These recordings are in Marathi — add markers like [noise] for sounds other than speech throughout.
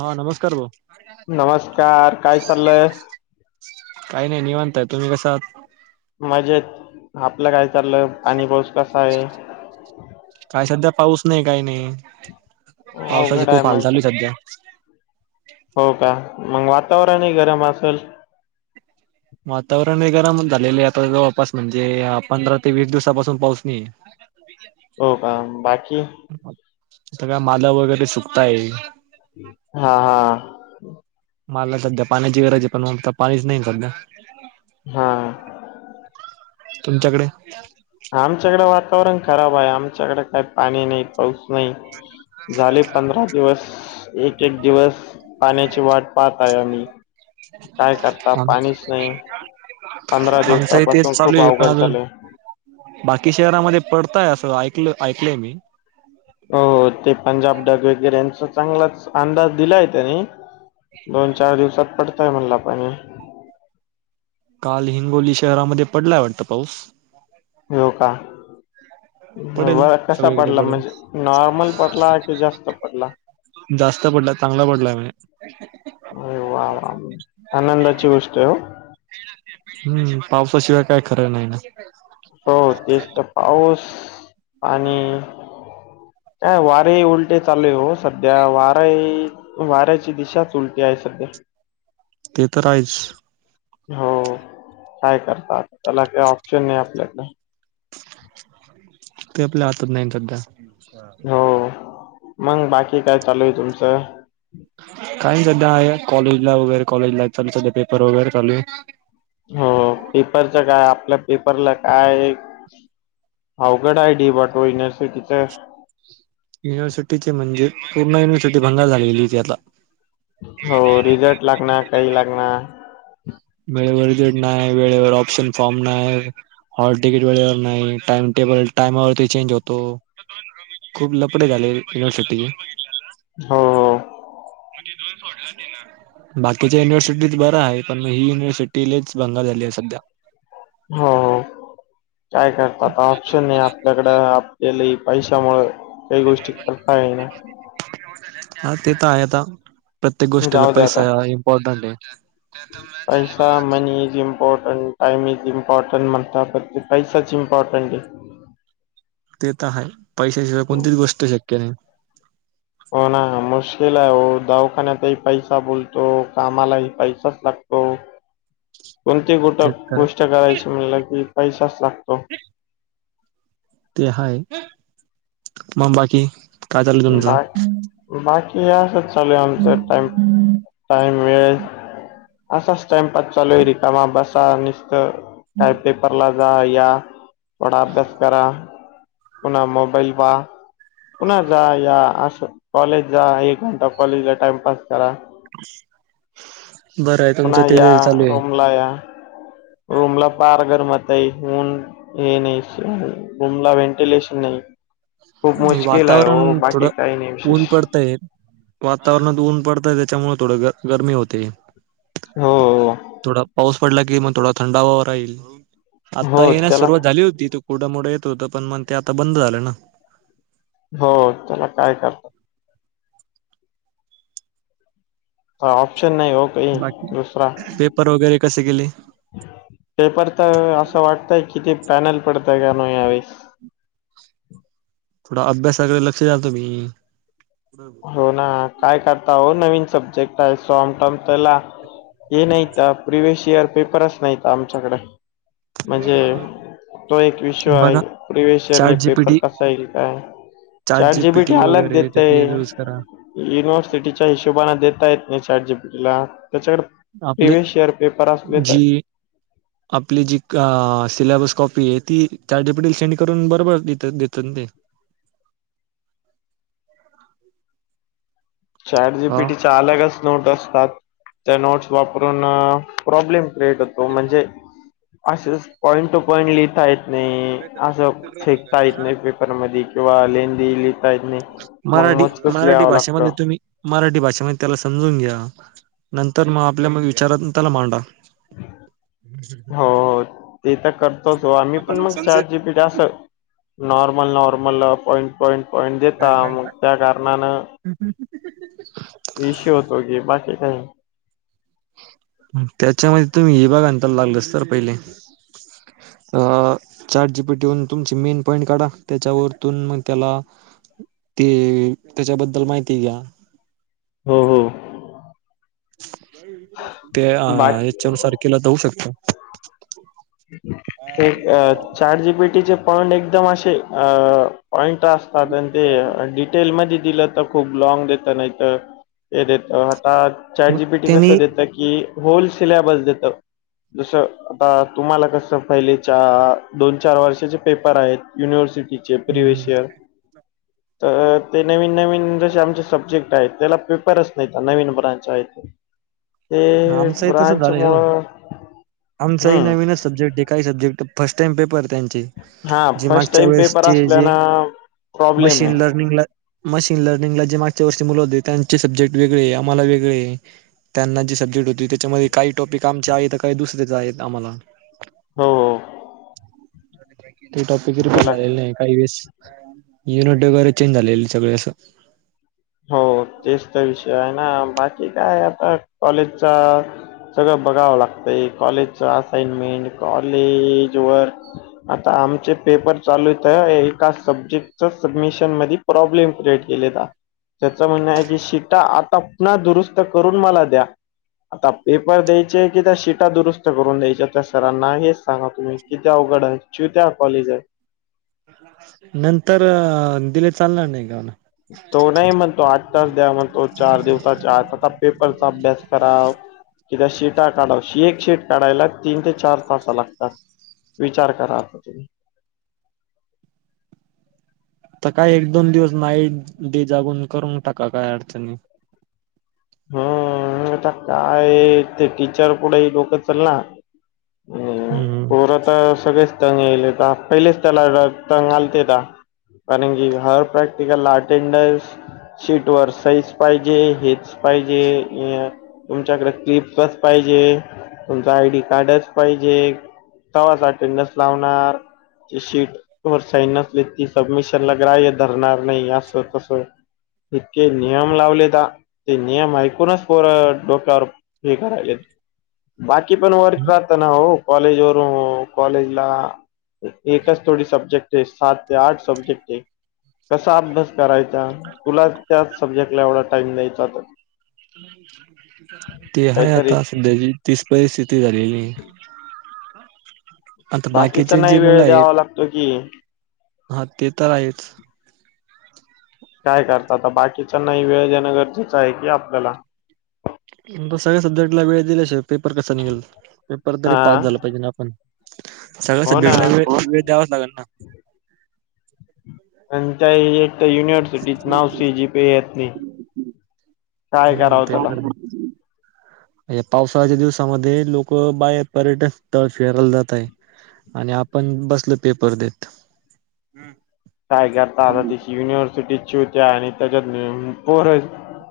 हा नमस्कार भाऊ. नमस्कार काय चाललंय? काही नाही निवांता हाय तुम्ही कसं आहात? मजेत आपलं काय चाललं आणि‌ पाऊस कसा आहे? काय सध्या पाऊस नाही काय नाही पावसाचे अवघड आहे खूप हाल मग तर चालू आहे सध्या‌. हो का मग वातावरणही गरम असेल. वातावरण हे गरम झालेले आहे आता जवळपास म्हणजे पंधरा ते वीस दिवसापासून पाऊस नाही आहे. [unintelligible] हो का बाकी सगळ्या माला वगैरे सुकताय हा हा मला सध्या पाण्याची गरज आहे पण नेमक पाणीच नाही सध्या हा तुमच्याकडे आमच्याकडें वातावरण खराब आहे आमच्याकडे काही पाणी नाही पाऊस नाही. झाले पंधरा दिवस एक एक दिवस पाण्याची वाट पाहत आहे आम्ही काय करता पाणीच नाही. पंधरा आमच दिवसापासून हितेच चालू खूप आहे पण अवघड आजून झालंय बाकी शहरामध्ये पडताय असं ऐकलं ऐकलंय मी हो ते पंजाब डग वगैरे यांचा चांगलाच अंदाज दिलाय त्यानी दोन चार दिवसात पडतोय म्हणला पाणी काल हिंगोली शहरामध्ये पडलाय वाटतं पाऊस हो का. बर पडेल होय कसा सगळीकडे पडला म्हणजे पडेल नॉर्मल पडला की जास्त पडला जास्त पडला चांगला पडला म्हणे अरे वा वा आनंदाची गोष्ट आहे ओ हम्म पावसाशिवाय काय खरं नाही नाय हो तेच तर पाऊस पाणी हा वारे उल्टे चाले ओ सध्या वाऱा आहे वाऱ्याची दिशाच उलटी आहे सध्या ते तर आहेच. हो काय करतात त्याला काय ऑप्शन नाही आपल्याकडे ते आपल्या हातात नाही सध्या. हो मग बाकी काय चालू आहे तुमचं काही सध्या आहे कॉलेजला वगैरे कॉलेज लाईफ चालू सध्या पेपर वगैरे चालू आहे. हो पेपरच काय आपल्या पेपरला काय आवगड आहे डी बा टू युनिव्हर्सिटीच. युनिवर्सिटीचे म्हणजे पूर्ण युनिवर्सिटी भंगार झालेेली होती आता. हो रिजर्ट लाग णा काही लाग णा वेळेवर रिजर्ट नाय वेळेवर ऑप्शन फॉर्म नाय हॉल टिकीट वेळेवर नाही टाइम टेबल टाईमावरती चेंज होतो. खूप लपडे झाले युनिवर्सिटीचे. हो हो मग तिथून सोडल तिनं. बाकीच्या युनिव्हर्सिटीच बं आहे पण मग ही युनव्हर्सटीच बंगल झाली आहे सध्या हो हो काय करत आता ऑप्शन नाही त्याकड आपलेले पैशामु काही गोष्टी करता आहे ना हा ते तर आहे आता प्रत्येक गोष्टीला जाऊ दे आता पैसा इम्पॉर्टंट आहे त्या तर पैसा money is important time is important म्हणतात ब़घ पैशाची इम्पॉर्टंट आहे ते तर हाय पैशाशिवाय आहे कोणतीच गोष्ट शक्य नाही हो ना मुश्कल आहे हो दवाखान्यात ही पैसा बोलतो कामालाही पैसाच लागतो [inaudible] कोणती गोट ते तर गोष्ट करायची म्हणल कि पैसाच लागतो. ते हाय मग बाकी काय चालू तुमचं बर बाकी या चालू आमचा ट टाईम वळे असाच टाइम प चालू आहे रिकमा बसा नसत काय पेपर ला जा या थोडा अभ्यास करा पुन्हा म मोबाईल पहा पुन्हा जा या अस कॉलेज जा एक घंटा कॉलेज ला टाइमपस करा बरं आहे तुमचं तेिथे चालू आहे बंगलया रूमला पार गरमातई हन हे नाही रूमला व्हेंटिलेशन नाही खूप मुश्किल आहे वातावरण हो बाकी थोडं काही नाही विशेष ऊन पडताय वातावरणात ऊन पडतय त्याच्यामुळे थोड गरमी होते हो थोडा पाऊस पडला की मग थोडा थंड हवा राहील आता हो येण्यास त्याला सुरुवात झाली होती तू कठं मोठं येत होतं पण मग ते आता बंद झालं ना हो त्याला काय कर ऑप्शन नाही हो काही बाकी दुसरा पेपर वगैरे कसे गेले पेपर तर असं वाटतय किती पॅनल पडतय का न यावेेळेस थोडा अभ्यासाकडे लक्ष द्याल तुम्ही हो ना काय करता हो नवीन सब्जेक्ट आहे सॉम टम त्याला हे नाहीत प्रिवियस इयर पेपरच नाहीत आमच्याकडे म्हणजे तो एक विषय आहे बघा प्रिवेशर चाट आणि पेपर जीपीटी कसा येईल काय चाट चार जीबी ट जीपीटी अलग वगैरे देतय त्याची यूज करा युनिव्हर्सिटीच्या हिशोबाने देता येत नाही चारजीपीला त्याच्याकडे आपले प्रिविस शअर पेपर असले तर जी आपली जी सिलेबस कॉपी आहे ती चारजपटील सेंड करून बरोबर द देतात ते चार जी हा पीटी चालकच नोट असतात त्या नोटस वापरून प्रॉब्लेम क्रिएट होतात तो म्हणजे असेच पॉईंट टू पॉईंट लिहता आहेत नाही असं फेकता येत नाही पेपरमध्येध किंवा लें लिहिता येत नाही मग मराठी मज कस ल मराठी यावं भाषेमध्ये लागतं तुम्ही मराठी भाषेमध्ये त्याला समजून घ्या नंतर मग आपल्या मग विचारात त्याला मांडा हम्म हो ते तर करतोच हो आम्ही पण मग चारजी जा अस normal normal point point point देता मग त्या कारणानं हम् ह इश होतो की बाकी काही त्याच्यामध्ये तुम्ही हे बाग आणतायला लागलस तर पहिले. ह. चार जी पी ठेवून तुमची मेन पॉईंट काढा त्याच्यावरतून मग त्याला ते त्याच्याबद्दल माहिती घ्या. हो हो. ते अ बाकी याच्यानुसारखेला जाऊ शकत. ते चार जीबीटीचे पॉइंट एकदम असे अ पॉइंट अस. साधण ते डिटेल मध्ये दिलं तर खूप लॉंग देत नाहीत. एेत हताात. चारट मग जीबी टी त्यांनी कसं देत की होल सिलेबस देत जसं आता तुम्हाला कसं फहिलेच्या दोन चार वर्षाचे पेपर आहेत युनिव्हर्सिटी चपरी विष तर ते नवीन नवीन जसे आमचे सब्जेक्ट आहेत त्याला पेपरच नाहीत नवीन ब्रांच आहेत. ते आमचही तस ब्रांच झालंय हो मुळं आमचाही हम्म नवीनच सब्जेक्ट काय सब्जेक्ट फर्स्ट टाम पेपर त्यांचे हा जे फर्स्ट मागच्या टाइम पेपर वेळेसचे असल्यान जे प्रॉब्लेम मशीन आहे लर्निंगला मशीन लर्निंगला जे मागच्या वर्षी मुलं होते त्यांचे सब्जेक्ट वेगळे आम्हाला वेगळे. त्यांना जी सब्जेक्ट होती त्याच्यामध्ये काही टॉपिक आमचे आहेत काही दुसऱ्याच आहेत आम्हाला हो. हो. ते टॉपिकप चला झालेलं नाही काही वेळेस. युनिट वगैरे चेंज झाले सगळे असं. हो तेच तर विषय आहे ना बाकी काय आता कॉलेजचा सगळं बघावं लागतंय कॉलेजच असाइनमेंट कॉलेज वर आता आमचे पेपर चालूत आहे एका सब्जेक्टच सबमिशन मध्ये प्रॉब्लेम क्रिएट केले. त्याचं म्हणणं आहे की शिटा आता पुन्हा दुरुस्त करून मला द्या. आता पेपर द्यायचे की त्या शिटा दुरुस्त करून द्यायच्या त्या सरांना हेच सांगत. तुम्ही किती्या अवघडा आहे कुथ्या कॉलेज आहे. नंतर दिले चालणार नाही गाना. तो नाही म्हणतो आठ तास द्या म्हणतो चार दिवसाच्या आ आता पेपरचा अभ्यास करा. कि्या शीटा काढा श एक शीट काढायला तीन ते चार तासा लागतात. विचार करा आ तुम्ही? तर काय एक दोन दिवस नाईट डे जागून करून टाका काय अडचणी ह आता काय ते टीचर पुुढे डोकं चचाल ना. हम्म पोर तर सगळेच. तंग येईल पहिलेच त्याला तंग आलतेता कारण की हर प्रॅक् प्र्येकाला अटेंडन्स शीट वर सईज पाहिजे हेच. पाहिजे तुमच्याकडे किपच पाहिजे. तुमचं आयडी कार्डच पाहिजे तवा्हाच अटेंडन्स लावणार. शीटर साईन नसली ती सबमिशनलाग रा्य धरणार नाही असं तस. इतके नियम लावलेता. ते नियम ऐकूनच पोर डोक्यावर हे कराय बाकी पण वर्क राहताना हो कॉलेज वून कॉलेज ला. एकच थोडी सब्जेक्ट आहे सात ते आठ सब्जेक्ट आहे कसास. करायचा तुला त्याच सब्जेक्ट ला एवढा टाइम नाहीचाात. ते हाय आता सध्याची तीच परिस्थिती झालेली. आता बाकीचा बाकीचे नाही जे मुलं वेळ आहेत द्यावा लागतो कि हा ते तर आहेच. काय करतात आता बाकीच्यांना वेळ जाणं गरजेच आहे की आपल्याला सगळ्या सब्जेक्ट ला वेळ दिल्याशि पेपर कसा निघेल पेपर तरी पास हा झाला पाहिजे ना आपण सगळ्या हो ना सब्जेक्टला वेळ [unintelligible] द्यावाच लागेल ना. आणि त्या एक युनि [unintelligible] सिटीत नाव सी. जी. पी. ये. येत नाही, काय करावं त्याला. [unintelligible] [inaudible] ह्या पावसाळच्या दिवसामध्ये लोक, बाहेर पर्यटन स्थळ फिरायला जात आहे. आणि आपण बसलो पेपर देत. काय करता आता, तिची युनिव्हर्सिटीची होत्या, आणि त्याच्यात पोर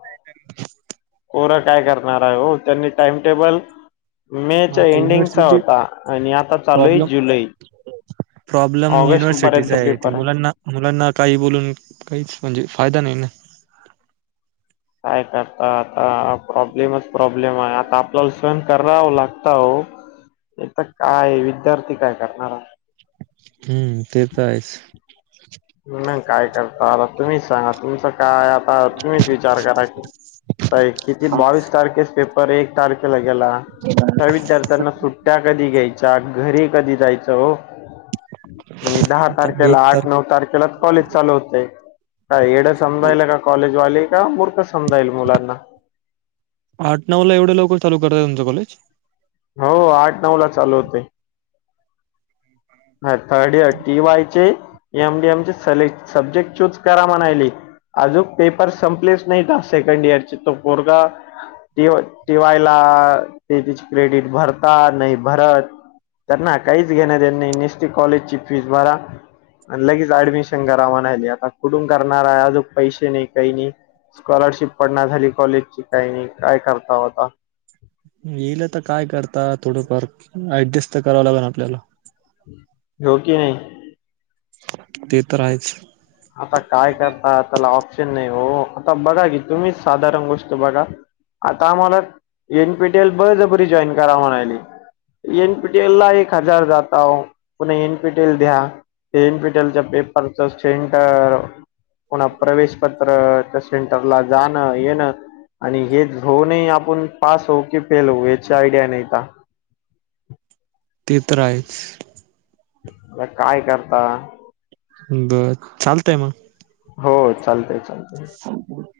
[unintelligible] [inaudible] पोरं काय करणार आहे हो, त्यांनी टाइम टेबल मे च्या आता एंडिंगचा युनिव्हर्सिटी होता, आणि आता चालू ये प्रॉब्लेम जुलै. प्रॉब्लेम ऑगस्ट युनिव्हर्सिटीचा पर्यंत आहे, ते पेपर मुलांना मुलांना काही बोलून, काहीच म्हणजे, फायदा नाही ना. काय करता आता, प्रॉब्लेमच प्रॉब्लेम आहे, आता आपल्याला सहन करावं लागत हो. इथ काय विद्यार्थी काय करणार. हम्म! ते तर आहेच. मग काय करता, आता तुम्हीच सांगा, तुमचा काय आता तुम्हीच विचार करा की, किती बावीस तारखेस एक तारखेला गेला, त्या विद्यार्थ्यांना सुट्ट्या कधी घ्यायच्या घरी कधी जायचं हो, आणि दहा आता एक तारखेला, तार आठ नऊ तारखे क चाल होतय, का येड समजायेला का कॉले समजाईल मुलांना आठ नऊ ला एवढ्या लवकर चालू करतात तुमचं कॉलेज? हो आठ नऊ ला चालू होतय. [unintelligible] [inaudible] ह, थर्ड इयर, टी. वाय चे एम. डी. एम चे स सब्जेक्ट चूज करा म्हणायले. अजून पेपर संपलेच नाहीत सेकंड इयरचे, तो पोरगा टी टीवायला, तेजीच क्रेडिट भरता नाही भरत त्यांना काहीच घेण देणं नाही, त्यांनी नुसती कॉलेजची फीज भरा. लगेच ऍडमिशन करा म्हणायली, आता कुठून करणार आहे, अजून पैसे नाही काही नाही. स्कॉलरशिप पडना झाली, कॉलेजची काही नाही, काय करता आत्ता. येईल आता काय करता थोडंफार, ऍडजस्ट तर करावं लागल आपल्याला. हो कि नाही. ते तर आहेच. आता काय करता, त्याला ऑप्शन नाही हो, आता बघा की, तुम्हीच साधारण गोष्ट बघा आता आम्हाला, एन. पी. टी. एल बळजबरी जॉईन करा म्हणायली एन. पी. टी. एल ला एक हजार जाता हो, पुन्हा एन. पी. टी. एल द्या. ते एन. पी. टी. एल चा सेंटर पुन्हा प्रवेश पत्र, त्या सेंटरला जाणं येणं आणि हे होऊनही आपण पास होऊ, की फेल होऊ, याची आयडिया नाहीता. ते तर आहेच. आता काय करता? बर चालतय मग. हो चालतय चालतय. [unintelligible] [inaudible]